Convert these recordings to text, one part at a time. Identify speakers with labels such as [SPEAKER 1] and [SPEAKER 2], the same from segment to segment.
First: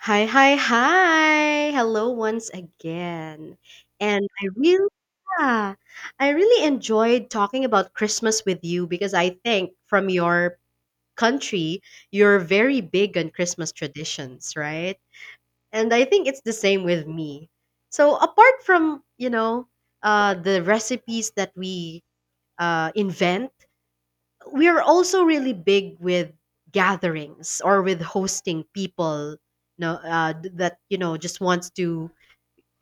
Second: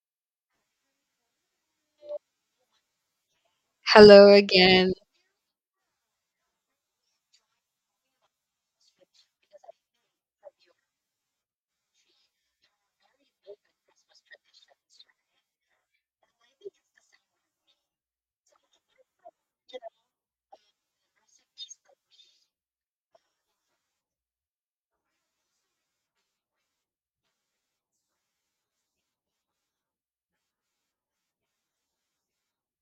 [SPEAKER 1] Hi. Hello once again. And
[SPEAKER 2] Hello
[SPEAKER 1] I really
[SPEAKER 2] again.
[SPEAKER 1] yeah, I really enjoyed talking about Christmas with you because I think from your country, you're very big on Christmas traditions, right? And I think it's the same with me. So apart from, you know, the recipes that we invent, we are also really big with gatherings or with hosting people, no, that you know just wants to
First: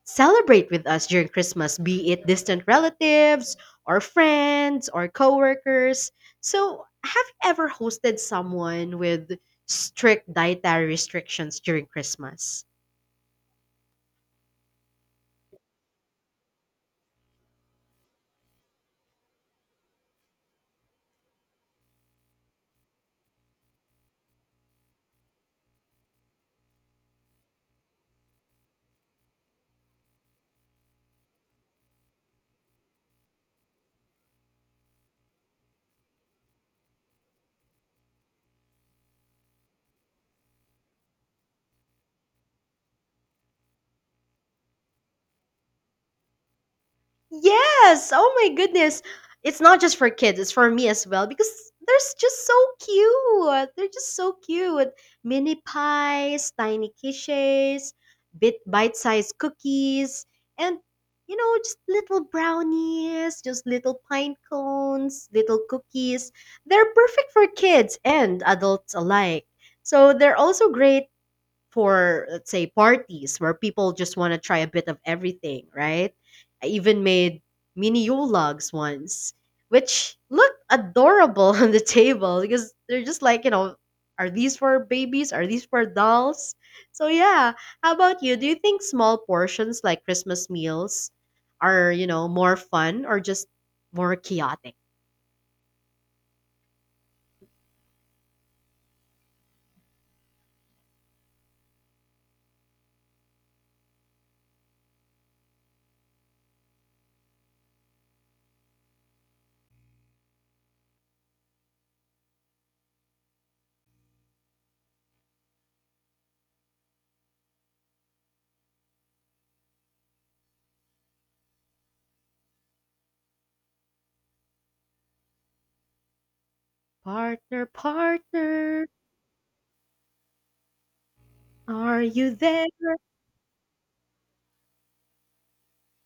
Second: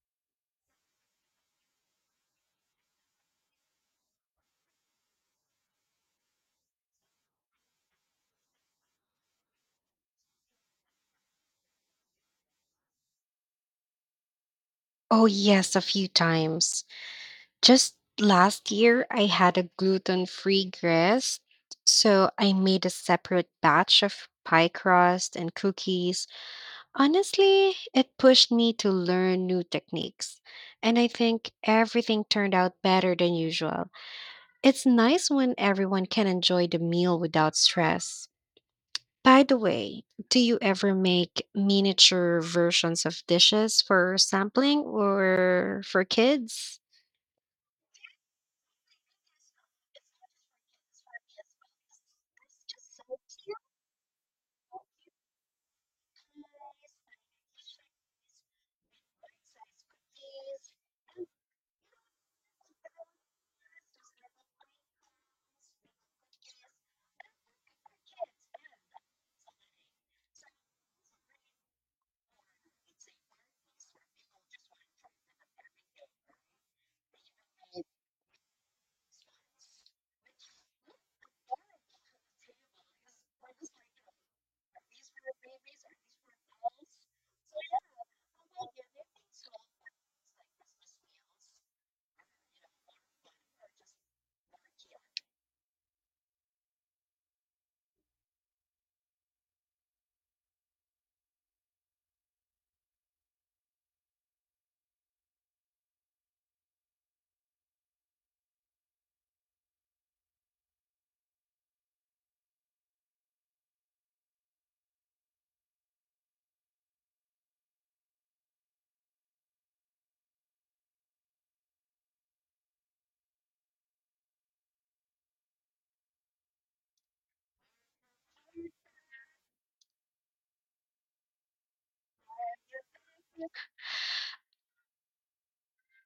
[SPEAKER 1] celebrate with us during Christmas, be it distant relatives or friends or coworkers. So have you ever hosted someone with strict dietary restrictions during Christmas?
[SPEAKER 2] Oh, yes, a few times. Just last year, I had a gluten free crust. So I made a separate batch of pie crust and cookies. Honestly, it pushed me to learn new techniques. And I think everything turned out better than usual. It's nice when everyone can enjoy the meal without stress. By the way, do you ever make miniature versions of dishes for sampling or for kids?
[SPEAKER 1] Yes. Oh my goodness. It's not just for kids, it's for me as well because just so cute. They're just so cute. Mini pies, tiny quiches, bite-sized cookies, and you know, just little brownies, just little pine cones, little cookies. They're perfect for kids and adults alike. So they're also great for, let's say, parties where people just want to try a bit of everything, right? I even made mini yologs once, which look adorable on the table because they're just like, you know, are these for babies? Are these for dolls? So yeah, how about you? Do you think small portions like Christmas meals are, you know, more fun or just more chaotic? Partner, are you there?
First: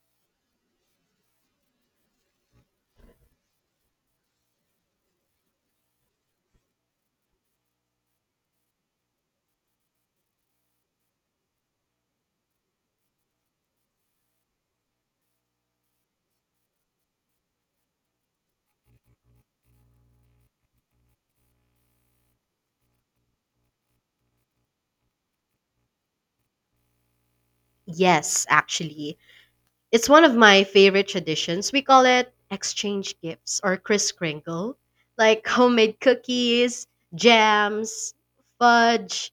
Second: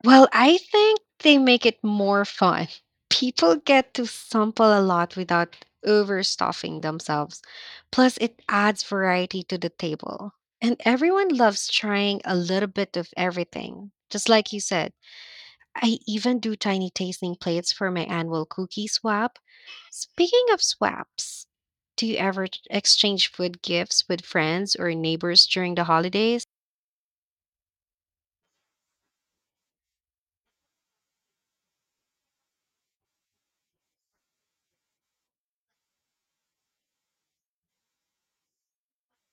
[SPEAKER 2] Well, I think they make it more fun. People get to sample a lot without overstuffing themselves. Plus, it adds variety to the table. And everyone loves trying a little bit of everything. Just like you said, I even do tiny tasting plates for my annual cookie swap. Speaking of swaps, do you ever exchange food gifts with friends or neighbors during the holidays?
[SPEAKER 1] Yes, actually. It's one of my favorite traditions. We call it exchange gifts or Kris Kringle, like homemade cookies, jams, fudge,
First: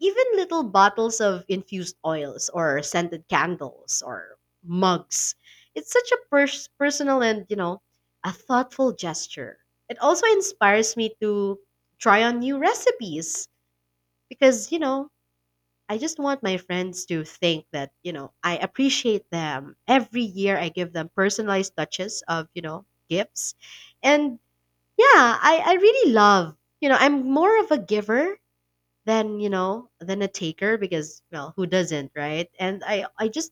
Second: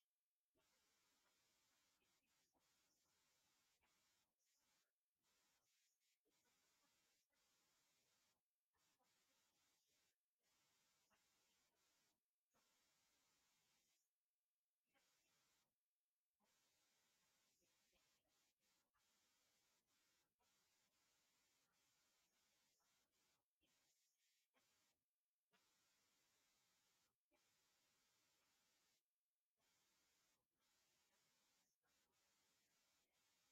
[SPEAKER 1] even little bottles of infused oils or scented candles or mugs. It's such a personal and, you know, a thoughtful gesture. It also inspires me to try on new recipes because, you know, I just want my friends to think that, you know, I appreciate them. Every year I give them personalized touches of, you know, gifts. And yeah, I really love, you know, I'm more of a giver than, you know, than a taker because, well, who doesn't, right? And I just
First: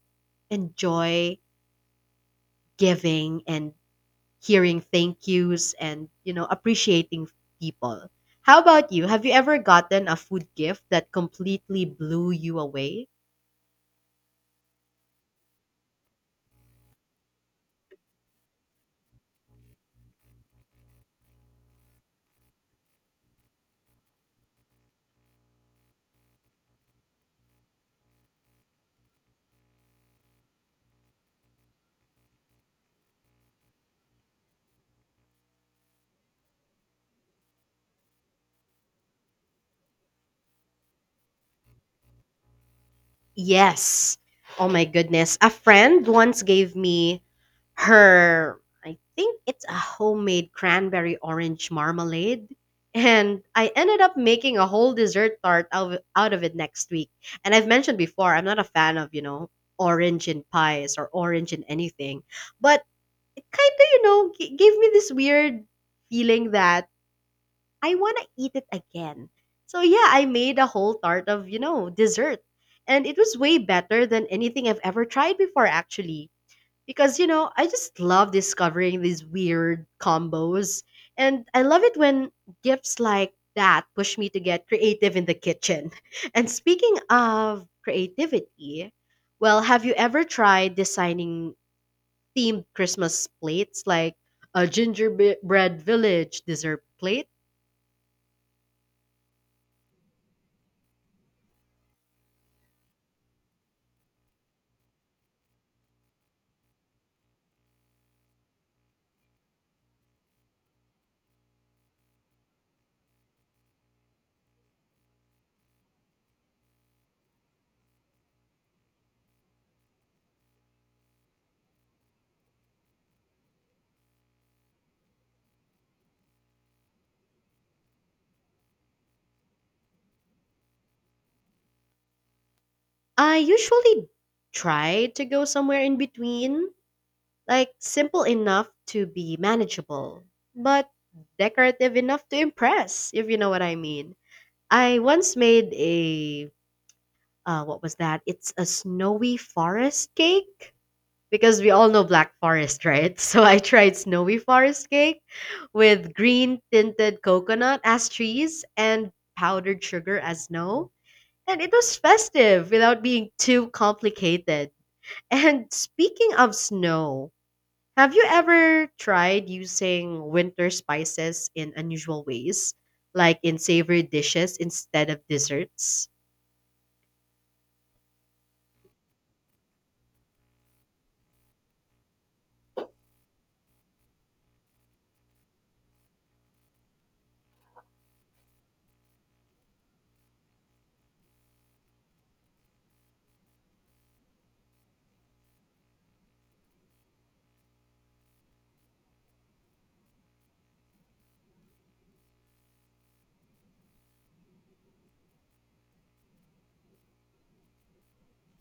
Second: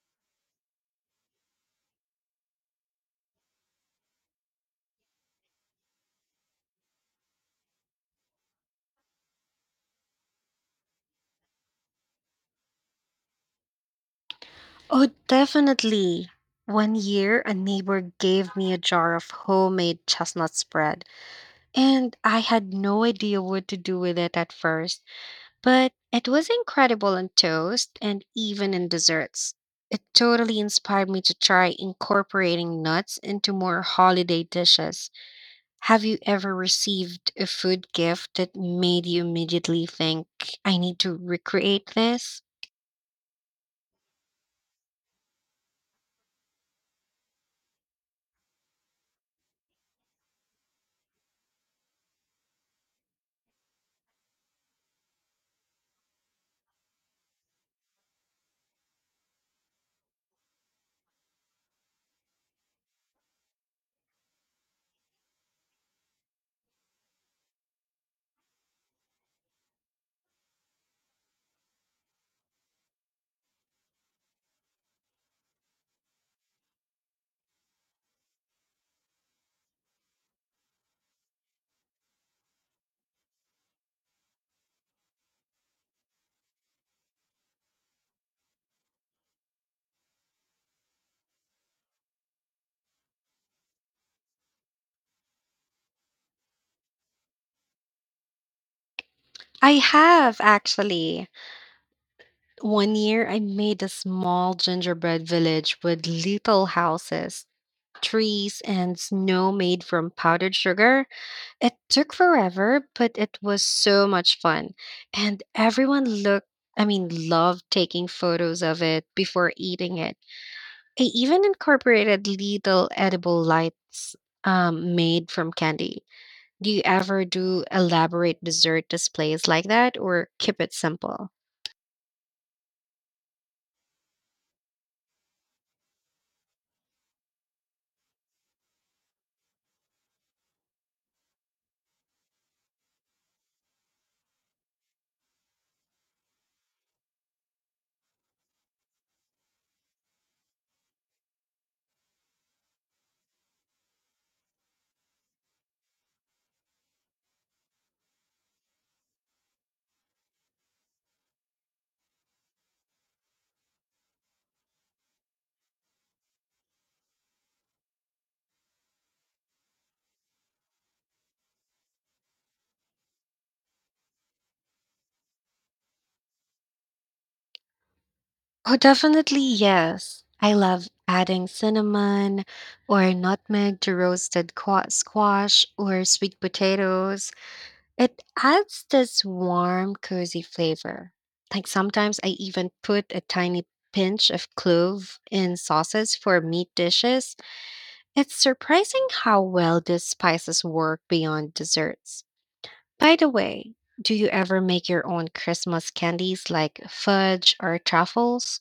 [SPEAKER 1] enjoy giving and hearing thank yous and, you know, appreciating people. How about you? Have you ever gotten a food gift that completely blew you away?
[SPEAKER 2] Oh, definitely. One year, a neighbor gave me a jar of homemade chestnut spread, and I had no idea what to do with it at first, but it was incredible in toast and even in desserts. It totally inspired me to try incorporating nuts into more holiday dishes. Have you ever received a food gift that made you immediately think, I need to recreate this?
[SPEAKER 1] Yes. Oh my goodness. A friend once gave me her, I think it's a homemade cranberry orange marmalade. And I ended up making a whole dessert tart out of it next week. And I've mentioned before, I'm not a fan of, you know, orange in pies or orange in anything. But it kind of, you know, gave me this weird feeling that I want to eat it again. So yeah, I made a whole tart of, you know, dessert. And it was way better than anything I've ever tried before, actually. Because, you know, I just love discovering these weird combos. And I love it when gifts like that push me to get creative in the kitchen. And speaking of creativity, well, have you ever tried designing themed Christmas plates like a gingerbread village dessert plate?
[SPEAKER 2] I have actually. One year I made a small gingerbread village with little houses, trees, and snow made from powdered sugar. It took forever, but it was so much fun. And everyone looked, I mean, loved taking photos of it before eating it. I even incorporated little edible lights made from candy. Do you ever do elaborate dessert displays like that or keep it simple?
[SPEAKER 1] I usually try to go somewhere in between, like simple enough to be manageable, but decorative enough to impress, if you know what I mean. I once made a, what was that? It's a snowy forest cake because we all know black forest, right? So I tried snowy forest cake with green tinted coconut as trees and powdered sugar as snow. And it was festive without being too complicated. And speaking of snow, have you ever tried using winter spices in unusual ways, like in savory dishes instead of desserts?
[SPEAKER 2] Oh, definitely yes. I love adding cinnamon or nutmeg to roasted squash or sweet potatoes. It adds this warm, cozy flavor. Like sometimes I even put a tiny pinch of clove in sauces for meat dishes. It's surprising how well these spices work beyond desserts. By the way, do you ever make your own Christmas candies like fudge or truffles?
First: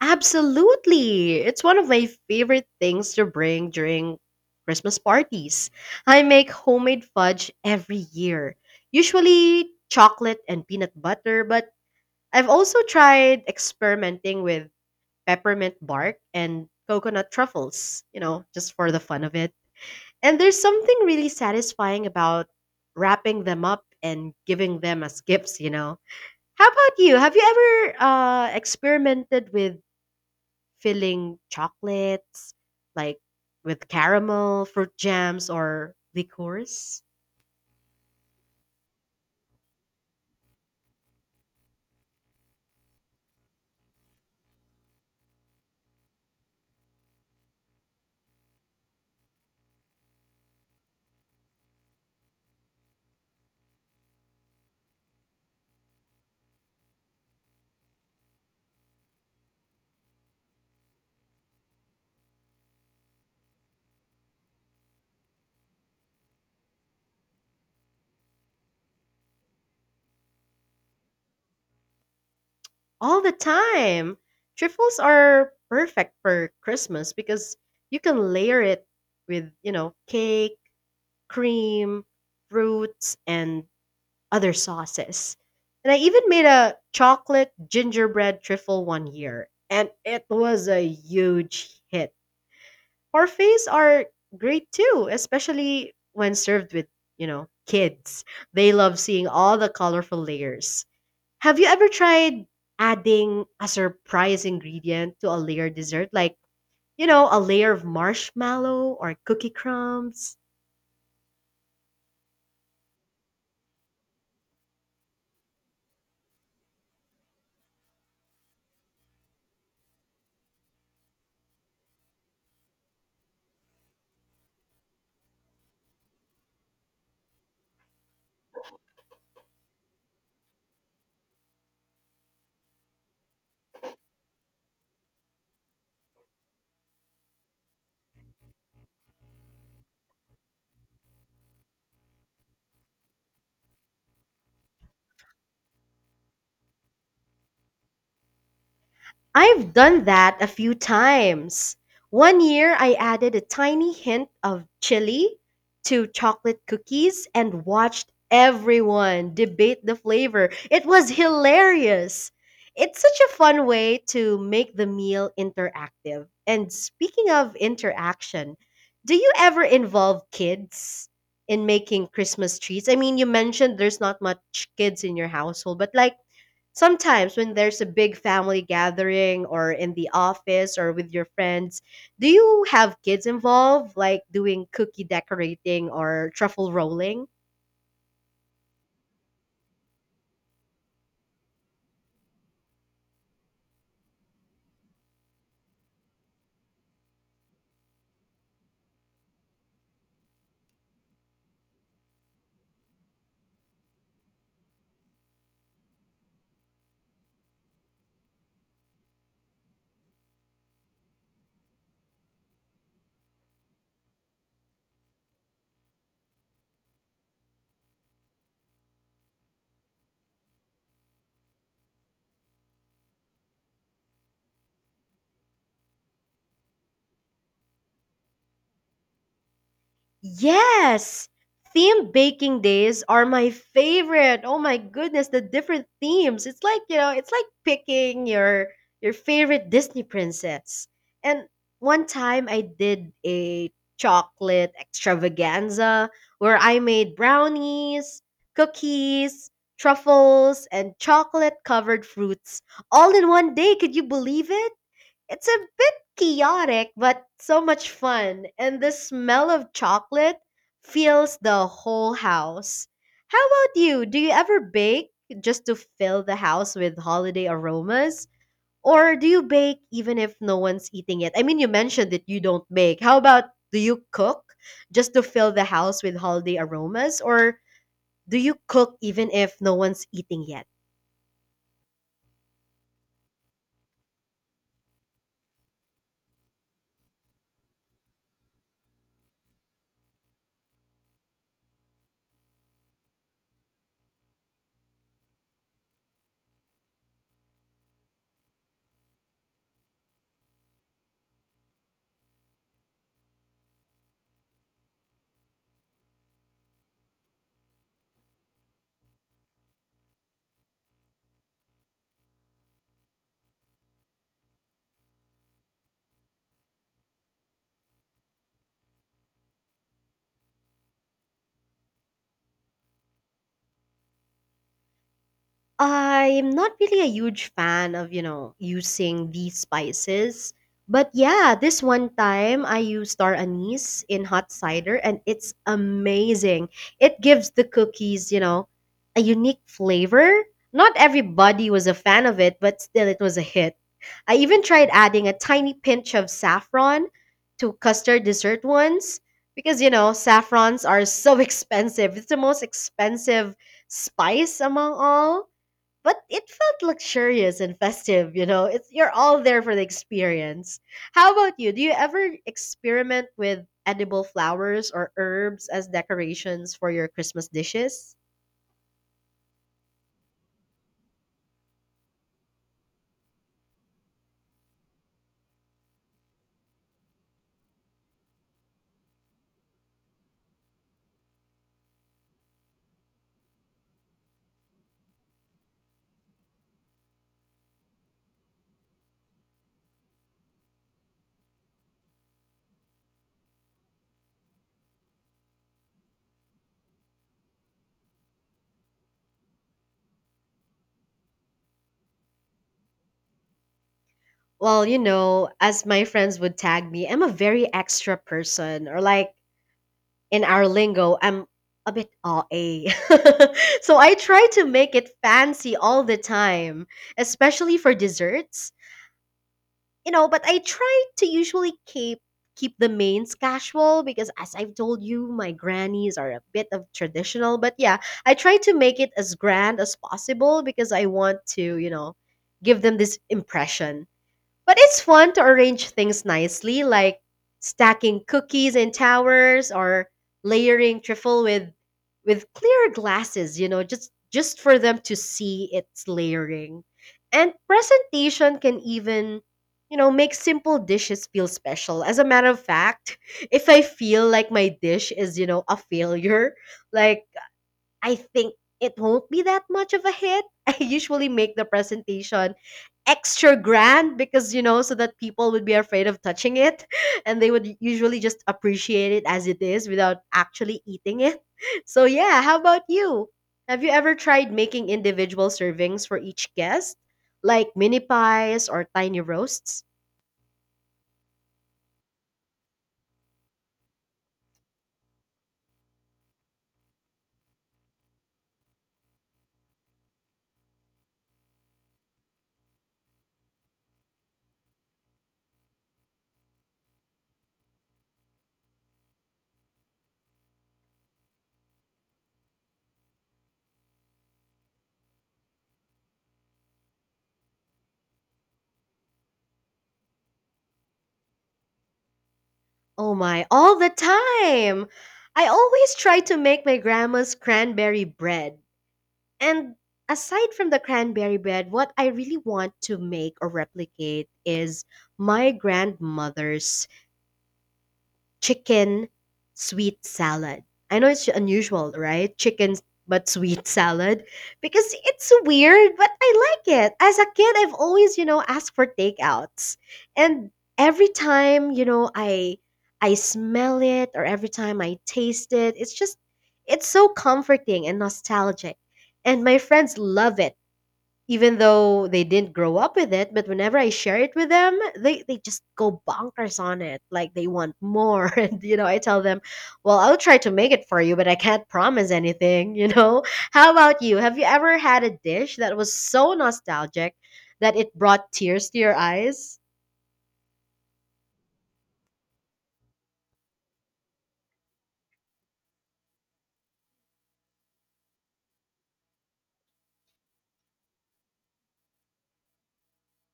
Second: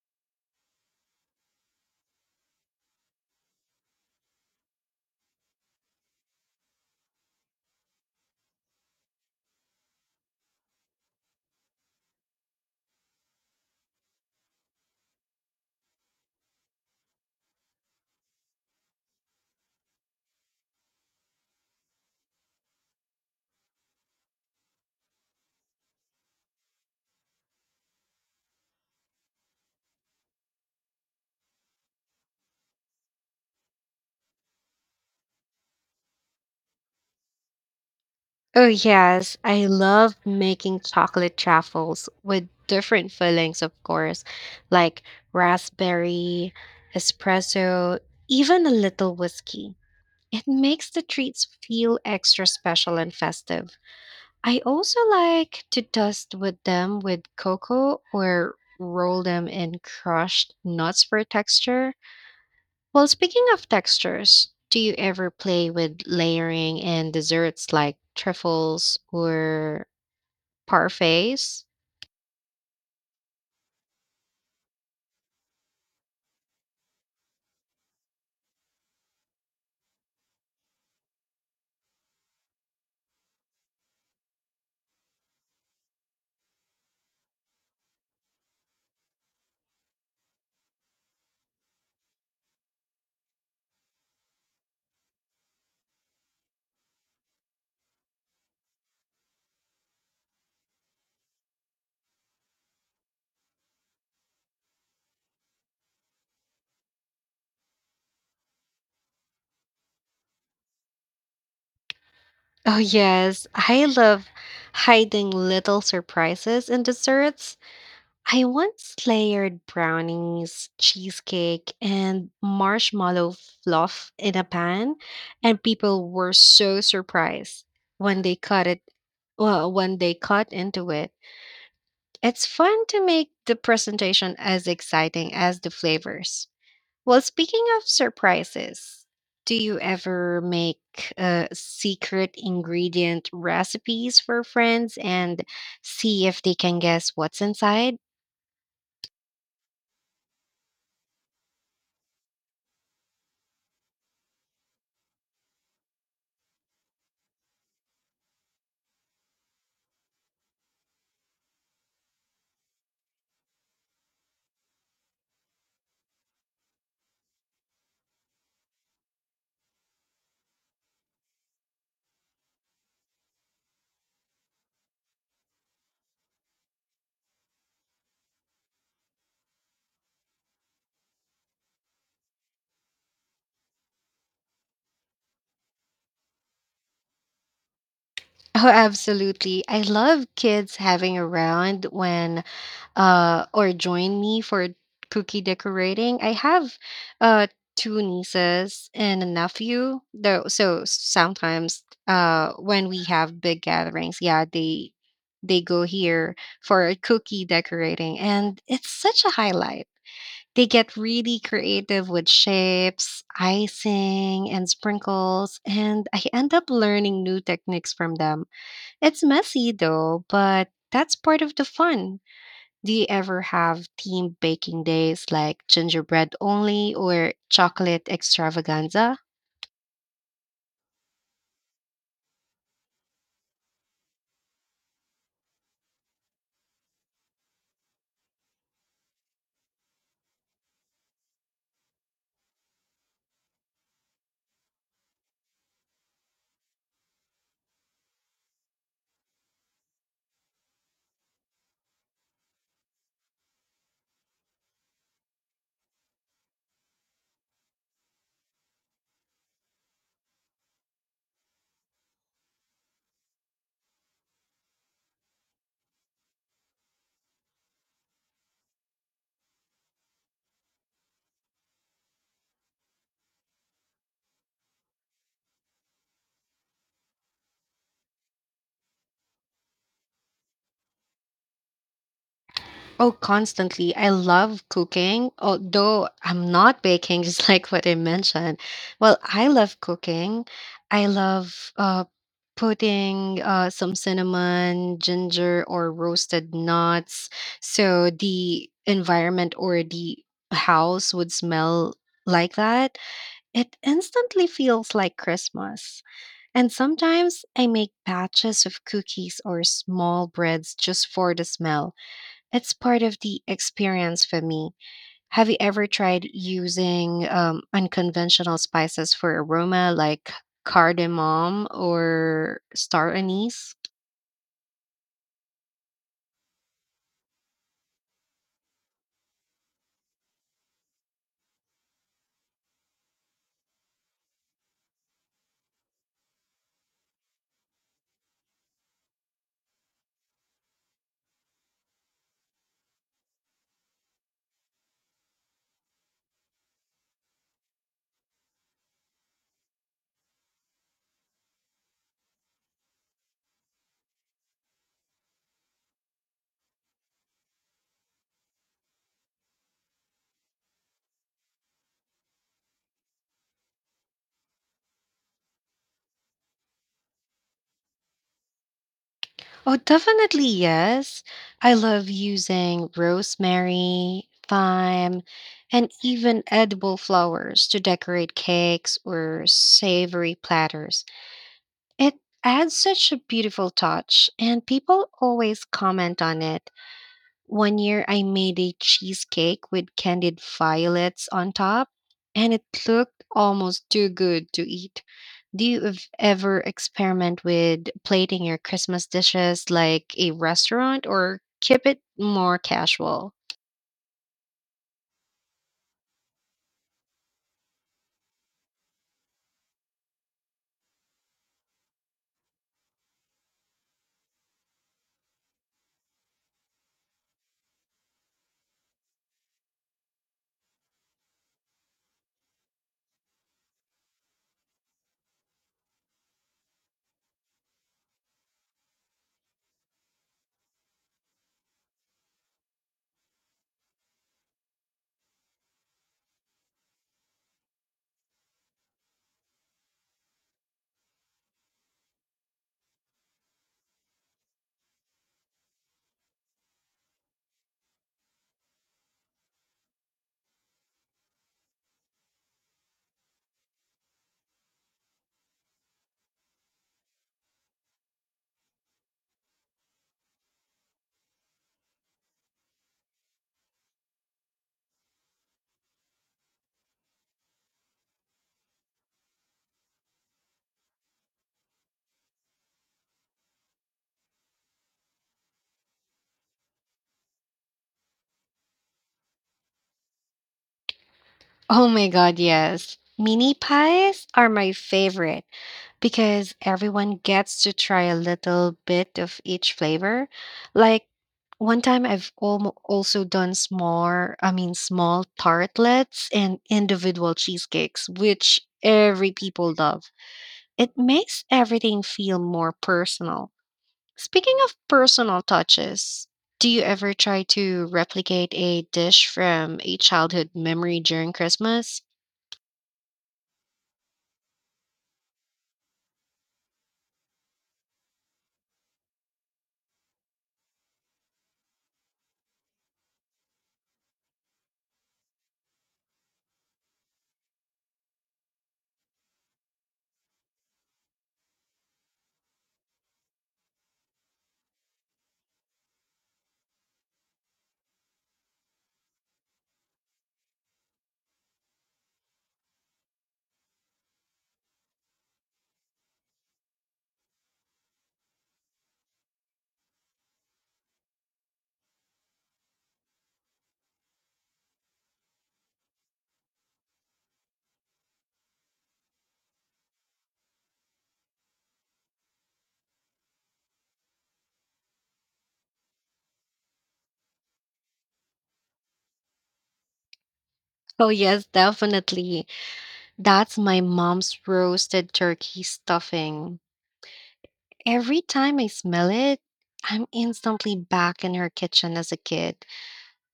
[SPEAKER 1] Absolutely. It's one of my favorite things to bring during Christmas parties. I make homemade fudge every year, usually chocolate and peanut butter, but I've also tried experimenting with peppermint bark and coconut truffles, you know, just for the fun of it. And there's something really satisfying about wrapping them up and giving them as gifts, you know. How about you? Have you ever experimented with filling chocolates, like with caramel, fruit jams, or liqueurs?
[SPEAKER 2] Oh, yes. I love making chocolate truffles with different fillings, of course, like raspberry, espresso, even a little whiskey. It makes the treats feel extra special and festive. I also like to dust with them with cocoa or roll them in crushed nuts for texture. Well, speaking of textures, do you ever play with layering in desserts like truffles or parfaits?
[SPEAKER 1] All the time. Trifles are perfect for Christmas because you can layer it with, you know, cake, cream, fruits, and other sauces. And I even made a chocolate gingerbread trifle one year, and it was a huge hit. Parfaits are great too, especially when served with, you know, kids. They love seeing all the colorful layers. Have you ever tried adding a surprise ingredient to a layered dessert, like, you know, a layer of marshmallow or cookie crumbs?
[SPEAKER 2] Oh, yes. I love hiding little surprises in desserts. I once layered brownies, cheesecake, and marshmallow fluff in a pan, and people were so surprised when they cut it. Well, when they cut into it, it's fun to make the presentation as exciting as the flavors. Well, speaking of surprises, do you ever make secret ingredient recipes for friends and see if they can guess what's inside?
[SPEAKER 1] I've done that a few times. One year I added a tiny hint of chili to chocolate cookies and watched everyone debate the flavor. It was hilarious. It's such a fun way to make the meal interactive. And speaking of interaction, do you ever involve kids in making Christmas treats? I mean, you mentioned there's not much kids in your household, but like, sometimes, when there's a big family gathering or in the office or with your friends, do you have kids involved, like doing cookie decorating or truffle rolling?
[SPEAKER 2] Oh, absolutely. I love kids having around when or join me for cookie decorating. I have uh two nieces and a nephew. Though so sometimes when we have big gatherings, yeah, they go here for cookie decorating, and it's such a highlight. They get really creative with shapes, icing, and sprinkles, and I end up learning new techniques from them. It's messy though, but that's part of the fun. Do you ever have team baking days like gingerbread only or chocolate extravaganza?
[SPEAKER 1] Yes! Theme baking days are my favorite. Oh my goodness, the different themes. It's like, you know, it's like picking your favorite Disney princess. And one time I did a chocolate extravaganza where I made brownies, cookies, truffles, and chocolate covered fruits all in one day. Could you believe it? It's a bit chaotic, but so much fun. And the smell of chocolate fills the whole house. How about you? Do you ever bake just to fill the house with holiday aromas? Or do you bake even if no one's eating it? I mean, you mentioned that you don't bake. How about, do you cook just to fill the house with holiday aromas? Or do you cook even if no one's eating yet?
[SPEAKER 2] Oh, constantly. I love cooking, although I'm not baking, just like what I mentioned. Well, I love cooking. I love putting some cinnamon, ginger, or roasted nuts. So the environment or the house would smell like that. It instantly feels like Christmas. And sometimes I make batches of cookies or small breads just for the smell. It's part of the experience for me. Have you ever tried using unconventional spices for aroma like cardamom or star anise?
[SPEAKER 1] I'm not really a huge fan of, you know, using these spices. But yeah, this one time I used star anise in hot cider and it's amazing. It gives the cookies, you know, a unique flavor. Not everybody was a fan of it, but still it was a hit. I even tried adding a tiny pinch of saffron to custard dessert once because, you know, saffrons are so expensive. It's the most expensive spice among all, but it felt luxurious and festive. You know, it's, you're all there for the experience. How about you? Do you ever experiment with edible flowers or herbs as decorations for your Christmas dishes?
[SPEAKER 2] Oh, definitely yes. I love using rosemary, thyme, and even edible flowers to decorate cakes or savory platters. It adds such a beautiful touch, and people always comment on it. One year I made a cheesecake with candied violets on top, and it looked almost too good to eat. Do you ever experiment with plating your Christmas dishes like a restaurant or keep it more casual?
[SPEAKER 1] Well, you know, as my friends would tag me, I'm a very extra person, or like in our lingo, I'm a bit aw a. So I try to make it fancy all the time, especially for desserts, you know, but I try to usually keep the mains casual because, as I've told you, my grannies are a bit of traditional, but yeah, I try to make it as grand as possible because I want to, you know, give them this impression. But it's fun to arrange things nicely, like stacking cookies in towers or layering trifle with clear glasses, you know, just for them to see its layering. And presentation can even, you know, make simple dishes feel special. As a matter of fact, if I feel like my dish is, you know, a failure, like, I think it won't be that much of a hit. I usually make the presentation extra grand because, you know, so that people would be afraid of touching it and they would usually just appreciate it as it is without actually eating it. So yeah, how about you? Have you ever tried making individual servings for each guest? Like mini pies or tiny roasts?
[SPEAKER 2] Oh my god, yes. Mini pies are my favorite, because everyone gets to try a little bit of each flavor. Like one time I've almo also done small, I mean small tartlets and individual cheesecakes, which every people love. It makes everything feel more personal. Speaking of personal touches, do you ever try to replicate a dish from a childhood memory during Christmas?
[SPEAKER 1] Oh my, all the time. I always try to make my grandma's cranberry bread. And aside from the cranberry bread, what I really want to make or replicate is my grandmother's chicken sweet salad. I know it's unusual, right? Chicken but sweet salad, because it's weird, but I like it. As a kid, I've always, you know, asked for takeouts. And every time, you know, I smell it or every time I taste it, it's just, it's so comforting and nostalgic. And my friends love it even though they didn't grow up with it. But whenever I share it with them, they just go bonkers on it, like they want more. And you know, I tell them, well, I'll try to make it for you, but I can't promise anything, you know. How about you? Have you ever had a dish that was so nostalgic that it brought tears to your eyes?
[SPEAKER 2] Oh, yes, definitely. That's my mom's roasted turkey stuffing. Every time I smell it, I'm instantly back in her kitchen as a kid.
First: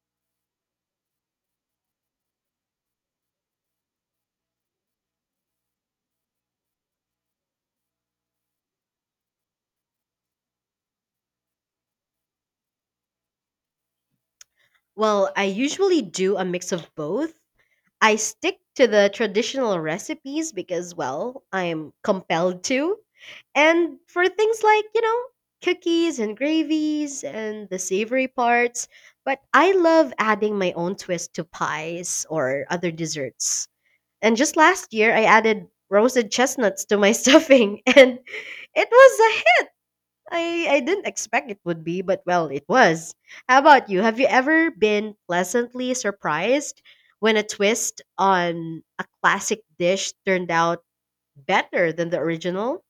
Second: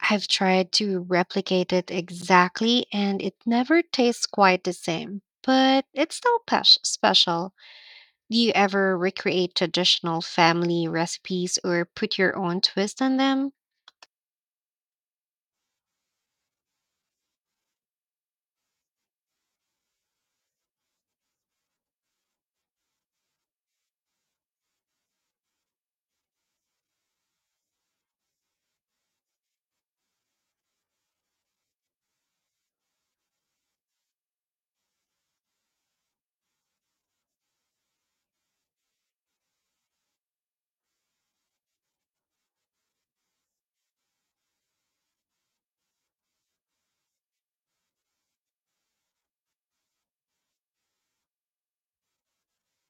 [SPEAKER 2] I've tried to replicate it exactly, and it never tastes quite the same, but it's still special. Do you ever recreate traditional family recipes or put your own twist on them?
[SPEAKER 1] Well, I usually do a mix of both. I stick to the traditional recipes because, well, I'm compelled to. And for things like, you know, cookies and gravies and the savory parts, but I love adding my own twist to pies or other desserts. And just last year, I added roasted chestnuts to my stuffing, and it was, I didn't expect it would be, but well, it was. How about you? Have you ever been pleasantly surprised when a twist on a classic dish turned out better than the original?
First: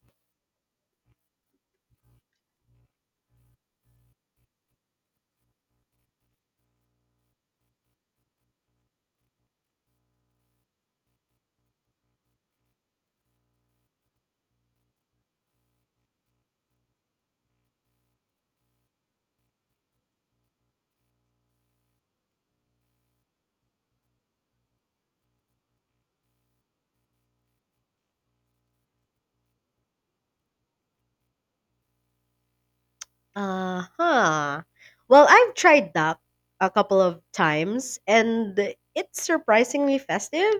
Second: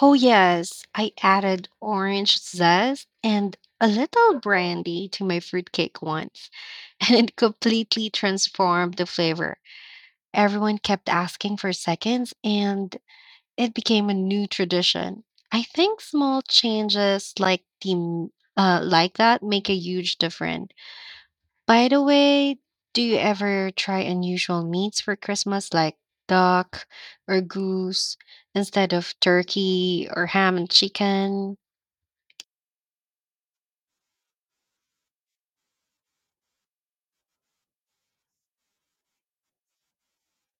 [SPEAKER 2] Oh, yes, I added orange zest and a little brandy to my fruitcake once, and it completely transformed the flavor. Everyone kept asking for seconds, and it became a new tradition. I think small changes like the like that make a huge difference. By the way, do you ever try unusual meats for Christmas, like duck or goose instead of turkey or ham and chicken?
[SPEAKER 1] Uh huh. Well, I've tried duck a couple of times, and it's surprisingly festive.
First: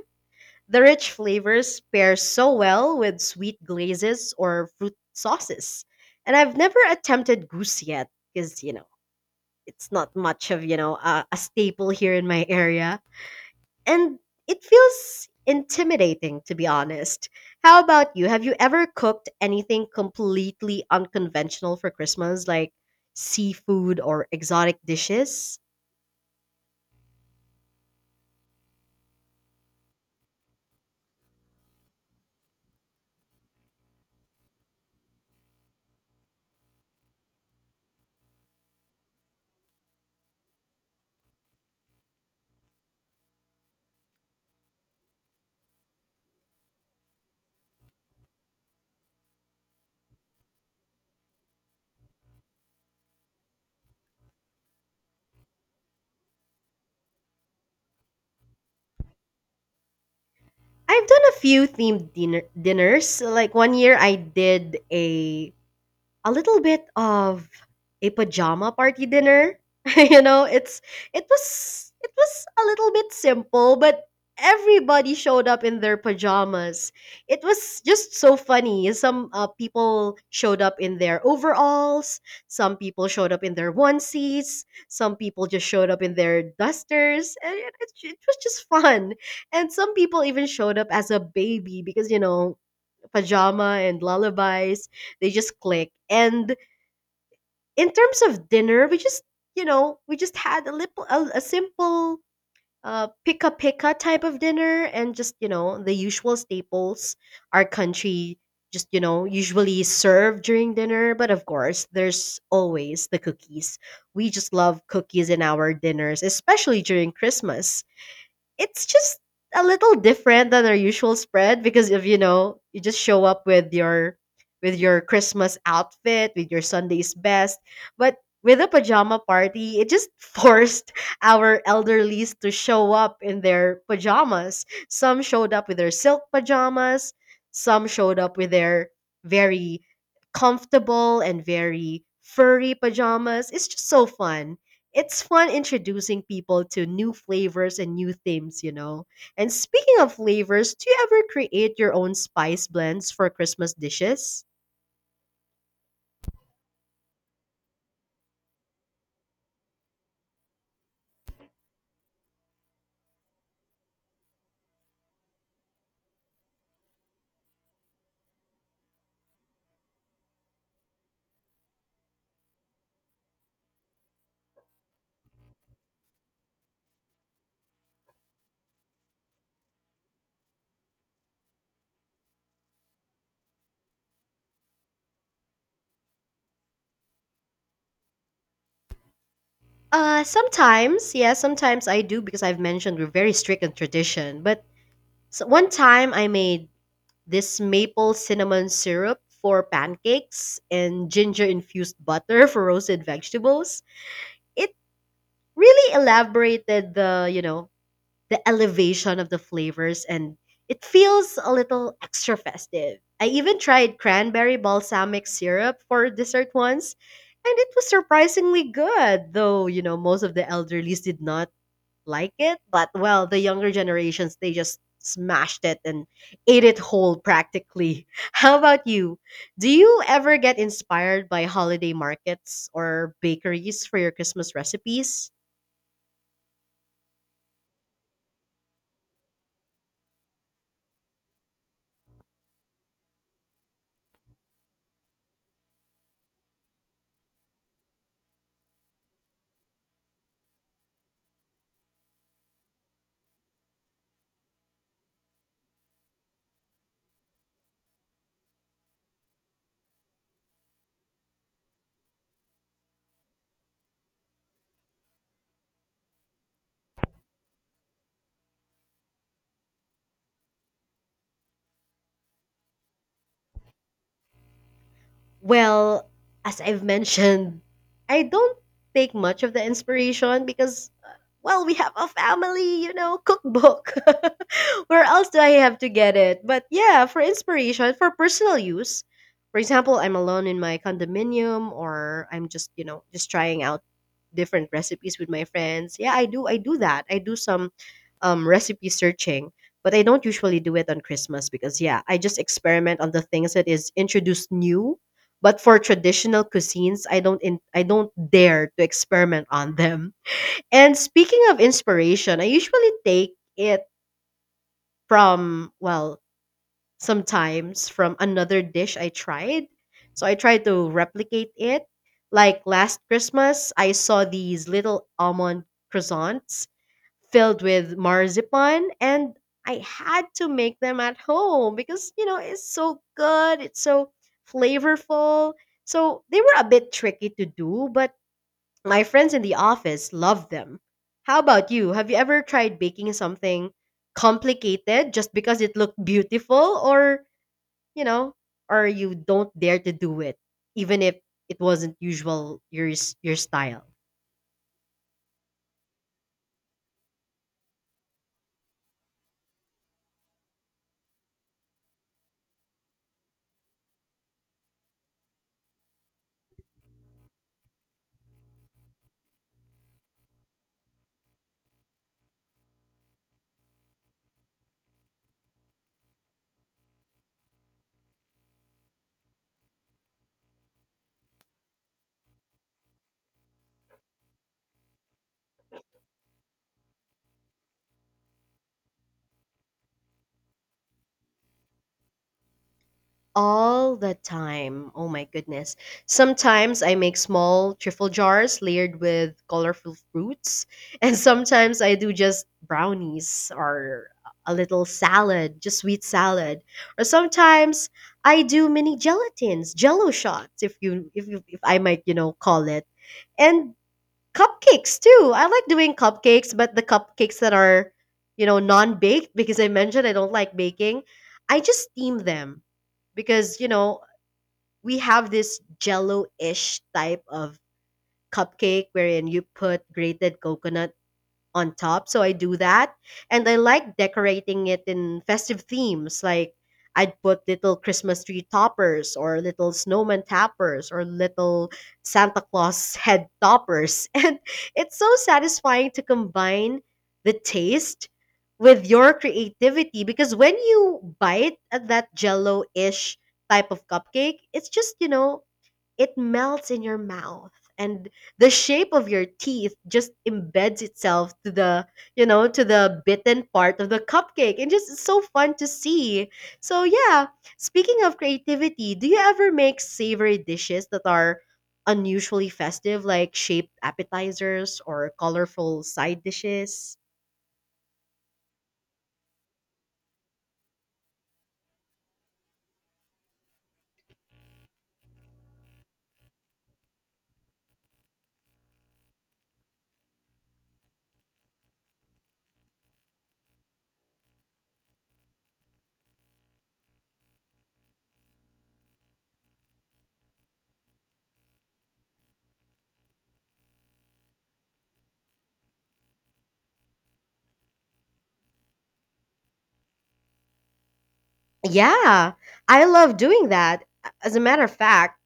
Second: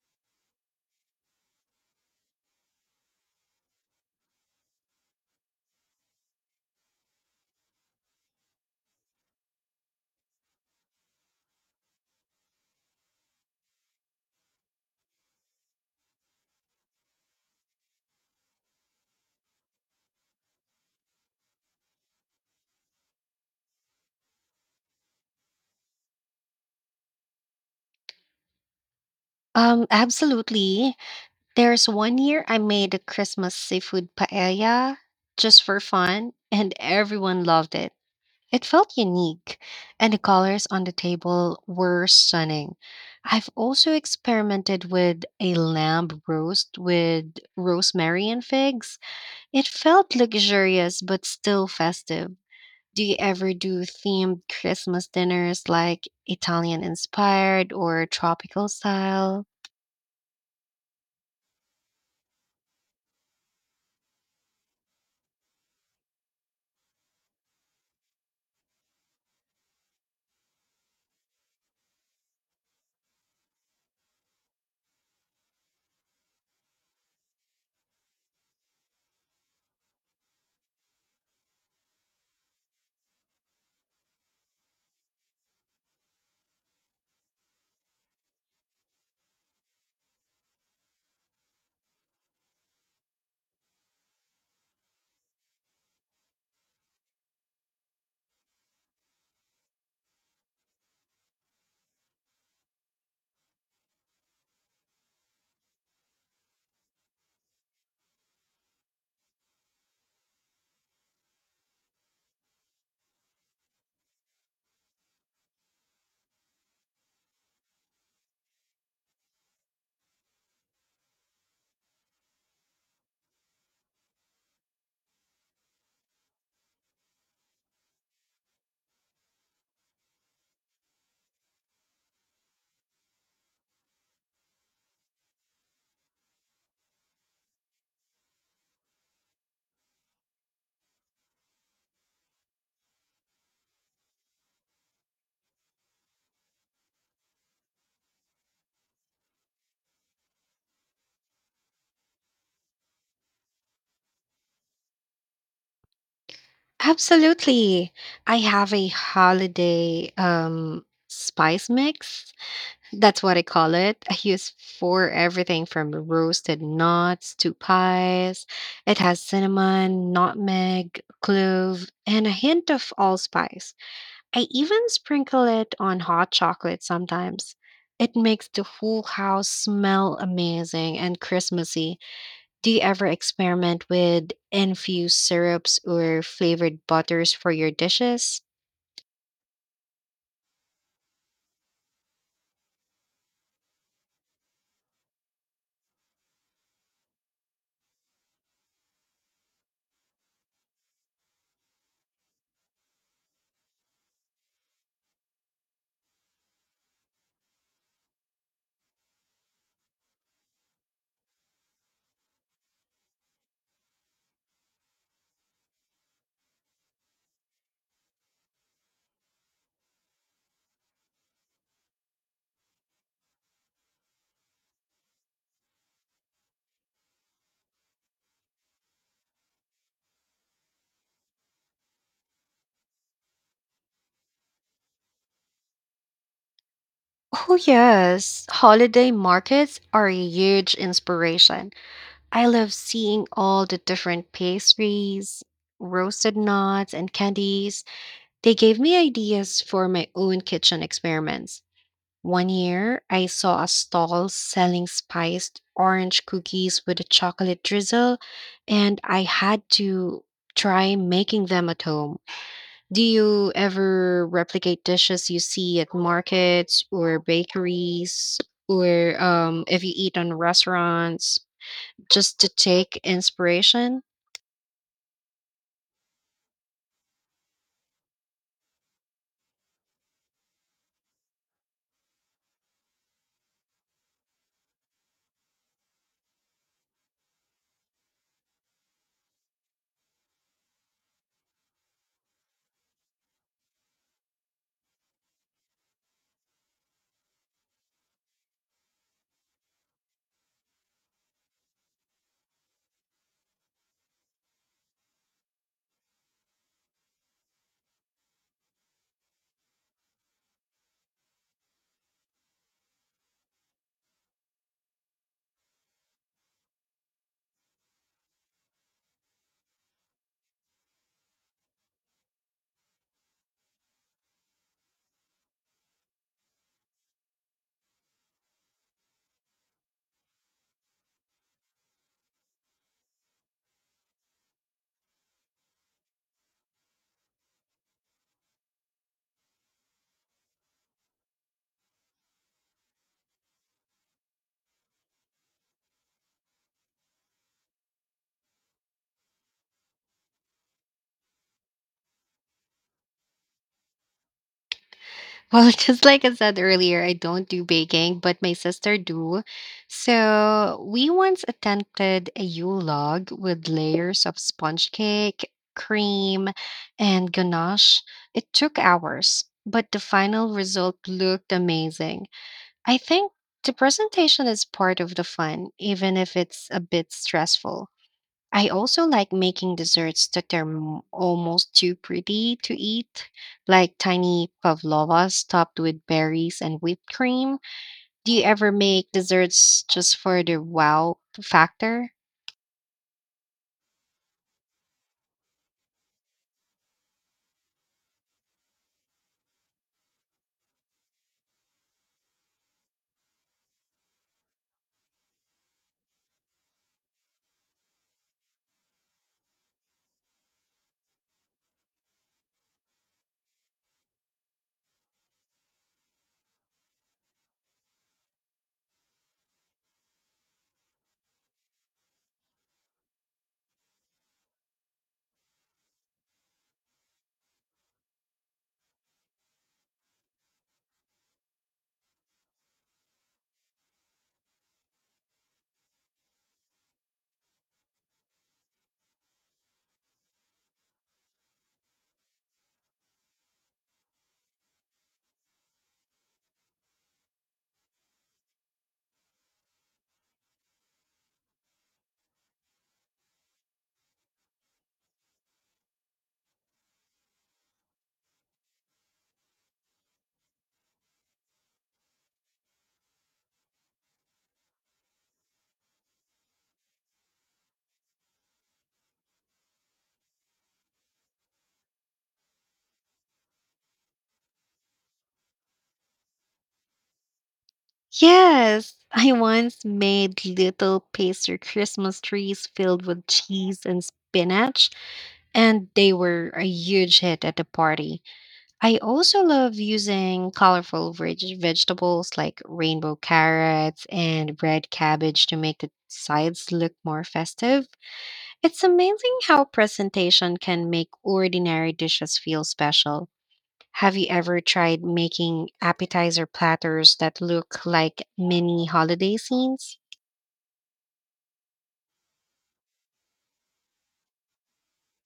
[SPEAKER 1] The rich flavors pair so well with sweet glazes or fruit sauces. And I've never attempted goose yet, because, you know, it's not much of a staple here in my area, and it feels intimidating, to be honest. How about you? Have you ever cooked anything completely unconventional for Christmas, like seafood or exotic dishes?
[SPEAKER 2] Absolutely. There's one year I made a Christmas seafood paella just for fun, and everyone loved it. It felt unique, and the colors on the table were stunning. I've also experimented with a lamb roast with rosemary and figs. It felt luxurious but still festive. Do you ever do themed Christmas dinners like Italian inspired or tropical style?
[SPEAKER 1] I've done a few themed dinners. Like one year I did a little bit of a pajama party dinner. You know, it's it was a little bit simple, but everybody showed up in their pajamas. It was just so funny. Some people showed up in their overalls, some people showed up in their onesies, some people just showed up in their dusters, and it was just fun. And some people even showed up as a baby because, you know, pajama and lullabies. They just click. And in terms of dinner, we just, you know, we just had a little a simple pika pika type of dinner, and just, you know, the usual staples our country just, you know, usually serve during dinner. But of course, there's always the cookies. We just love cookies in our dinners, especially during Christmas. It's just a little different than our usual spread, because if you know, you just show up with your Christmas outfit, with your Sunday's best. But with a pajama party, it just forced our elderlies to show up in their pajamas. Some showed up with their silk pajamas, some showed up with their very comfortable and very furry pajamas. It's just so fun. It's fun introducing people to new flavors and new themes, you know. And speaking of flavors, do you ever create your own spice blends for Christmas dishes?
[SPEAKER 2] Absolutely. I have a holiday spice mix. That's what I call it. I use for everything from roasted nuts to pies. It has cinnamon, nutmeg, clove, and a hint of allspice. I even sprinkle it on hot chocolate sometimes. It makes the whole house smell amazing and Christmassy. Do you ever experiment with infused syrups or flavored butters for your dishes?
[SPEAKER 1] Sometimes, yeah, sometimes I do, because I've mentioned we're very strict on tradition. But s one time I made this maple cinnamon syrup for pancakes and ginger infused butter for roasted vegetables. It really elaborated the, you know, the elevation of the flavors, and it feels a little extra festive. I even tried cranberry balsamic syrup for dessert once, and it was surprisingly good, though, you know, most of the elderlies did not like it. But, well, the younger generations, they just smashed it and ate it whole practically. How about you? Do you ever get inspired by holiday markets or bakeries for your Christmas recipes?
[SPEAKER 2] Oh, yes. Holiday markets are a huge inspiration. I love seeing all the different pastries, roasted nuts, and candies. They gave me ideas for my own kitchen experiments. One year, I saw a stall selling spiced orange cookies with a chocolate drizzle, and I had to try making them at home. Do you ever replicate dishes you see at markets or bakeries, or if you eat on restaurants, just to take inspiration?
[SPEAKER 1] Well, as I've mentioned, I don't take much of the inspiration because, well, we have a family, you know, cookbook. Where else do I have to get it? But yeah, for inspiration, for personal use. For example, I'm alone in my condominium, or I'm just, you know, just trying out different recipes with my friends. Yeah, I do that. I do some recipe searching, but I don't usually do it on Christmas, because yeah, I just experiment on the things that is introduced new. But for traditional cuisines, I don't dare to experiment on them. And speaking of inspiration, I usually take it from, well, sometimes from another dish I tried, so I tried to replicate it. Like last Christmas, I saw these little almond croissants filled with marzipan, and I had to make them at home, because you know, it's so good, it's so flavorful. So they were a bit tricky to do, but my friends in the office love them. How about you? Have you ever tried baking something complicated just because it looked beautiful, or, you know, or you don't dare to do it even if it wasn't usual your style?
[SPEAKER 2] Well, just like I said earlier, I don't do baking, but my sister do. So we once attempted a Yule log with layers of sponge cake, cream, and ganache. It took hours, but the final result looked amazing. I think the presentation is part of the fun, even if it's a bit stressful. I also like making desserts that are almost too pretty to eat, like tiny pavlovas topped with berries and whipped cream. Do you ever make desserts just for the wow factor?
[SPEAKER 1] All the time. Oh my goodness. Sometimes I make small trifle jars layered with colorful fruits, and sometimes I do just brownies or a little salad, just sweet salad. Or sometimes I do mini gelatins, jello shots, if you if you if I might, you know, call it. And cupcakes too. I like doing cupcakes, but the cupcakes that are, you know, non-baked, because I mentioned I don't like baking. I just steam them because, you know, we have this jello-ish type of cupcake wherein you put grated coconut on top. So I do that. And I like decorating it in festive themes. Like, I'd put little Christmas tree toppers, or little snowman toppers, or little Santa Claus head toppers. And it's so satisfying to combine the taste with your creativity, because when you bite at that jello ish type of cupcake, it's just, you know, it melts in your mouth, and the shape of your teeth just embeds itself to the, you know, to the bitten part of the cupcake. And just, it's so fun to see. So yeah, speaking of creativity, do you ever make savory dishes that are unusually festive, like shaped appetizers or colorful side dishes?
[SPEAKER 2] Yes, I once made little pastry Christmas trees filled with cheese and spinach, and they were a huge hit at the party. I also love using colorful vegetables like rainbow carrots and red cabbage to make the sides look more festive. It's amazing how presentation can make ordinary dishes feel special. Have you ever tried making appetizer platters that look like mini holiday scenes?
[SPEAKER 1] Yeah, I love doing that. As a matter of fact,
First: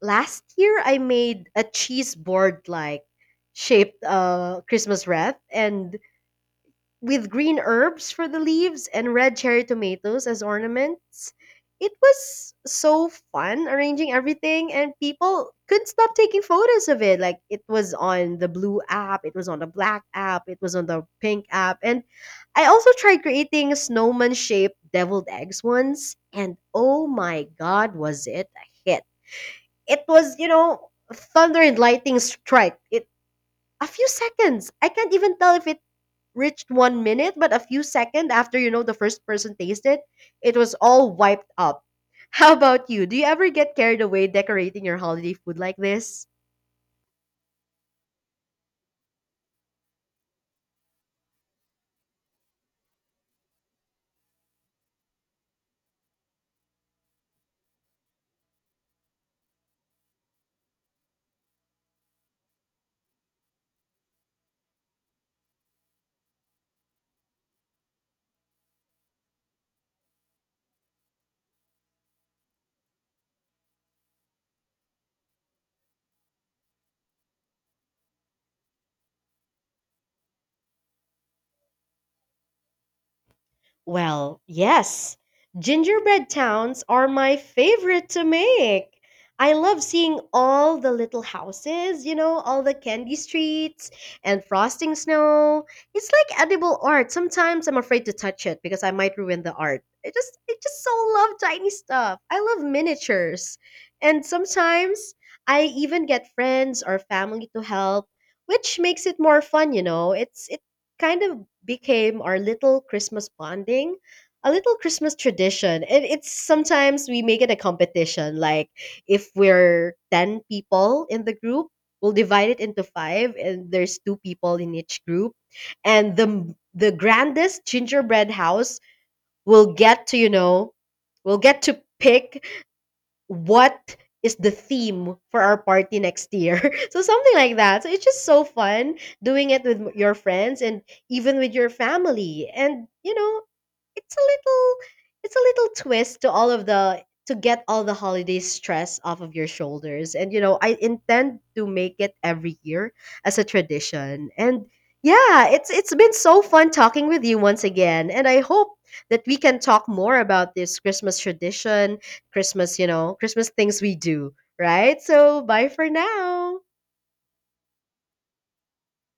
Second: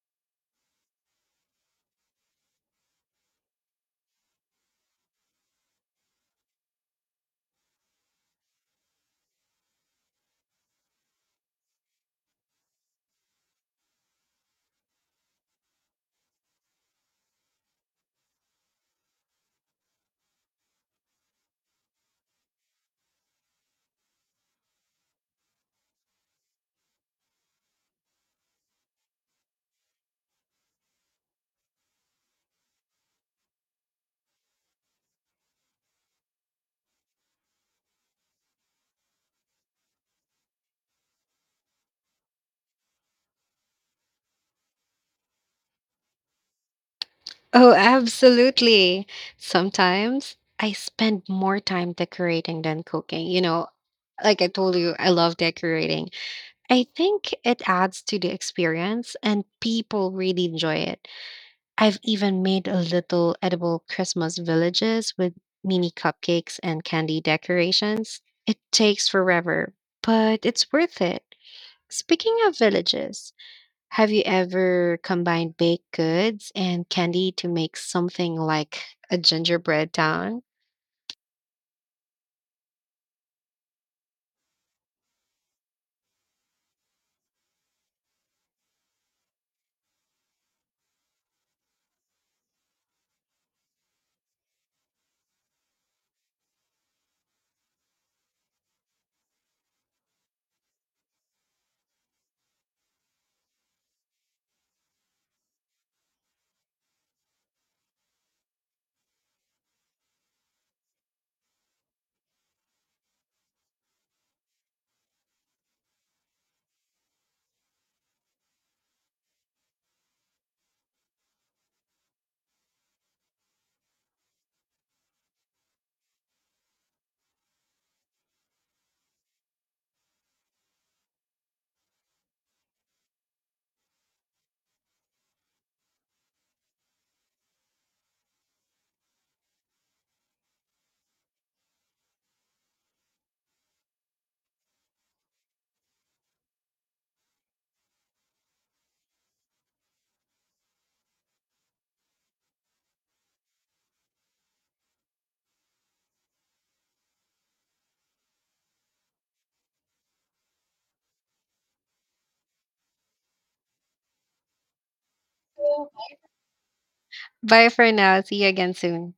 [SPEAKER 1] last year, I made a cheese board like shaped Christmas wreath, and with green herbs for the leaves and red cherry tomatoes as ornaments. It was so fun arranging everything, and people couldn't stop taking photos of it. Like, it was on the blue app, it was on the black app, it was on the pink app. And I also tried creating snowman shaped deviled eggs once, and oh my god, was it a hit! It was, you know, thunder and lightning strike. It a few seconds. I can't even tell if it reached one minute, but a few seconds after, you know, the first person tasted, it was all wiped up. How about you? Do you ever get carried away decorating your holiday food like this?
[SPEAKER 2] Oh, absolutely. Sometimes I spend more time decorating than cooking. You know, like I told you, I love decorating. I think it adds to the experience and people really enjoy it. I've even made a little edible Christmas villages with mini cupcakes and candy decorations. It takes forever, but it's worth it. Speaking of villages, have you ever combined baked goods and candy to make something like a gingerbread town?
[SPEAKER 1] Well, yes. Gingerbread towns are my favorite to make. I love seeing all the little houses, you know, all the candy streets and frosting snow. It's like edible art. Sometimes I'm afraid to touch it because I might ruin the art. I just so love tiny stuff. I love miniatures. And sometimes I even get friends or family to help, which makes it more fun, you know. It's kind of became our little Christmas bonding, a little Christmas tradition. And it's sometimes we make it a competition. Like, if we're 10 people in the group, we'll divide it into five, and there's two people in each group. And the grandest gingerbread house will get to, you know, will get to pick what is the theme for our party next year. So something like that. So it's just so fun doing it with your friends and even with your family, and you know, it's a little, it's a little twist to all of the, to get all the holiday stress off of your shoulders. And you know, I intend to make it every year as a tradition. And yeah, it's been so fun talking with you once again, and I hope that we can talk more about this Christmas tradition, Christmas, you know, Christmas things we do. Right, so bye for now.
[SPEAKER 2] Bye for now. See you again soon.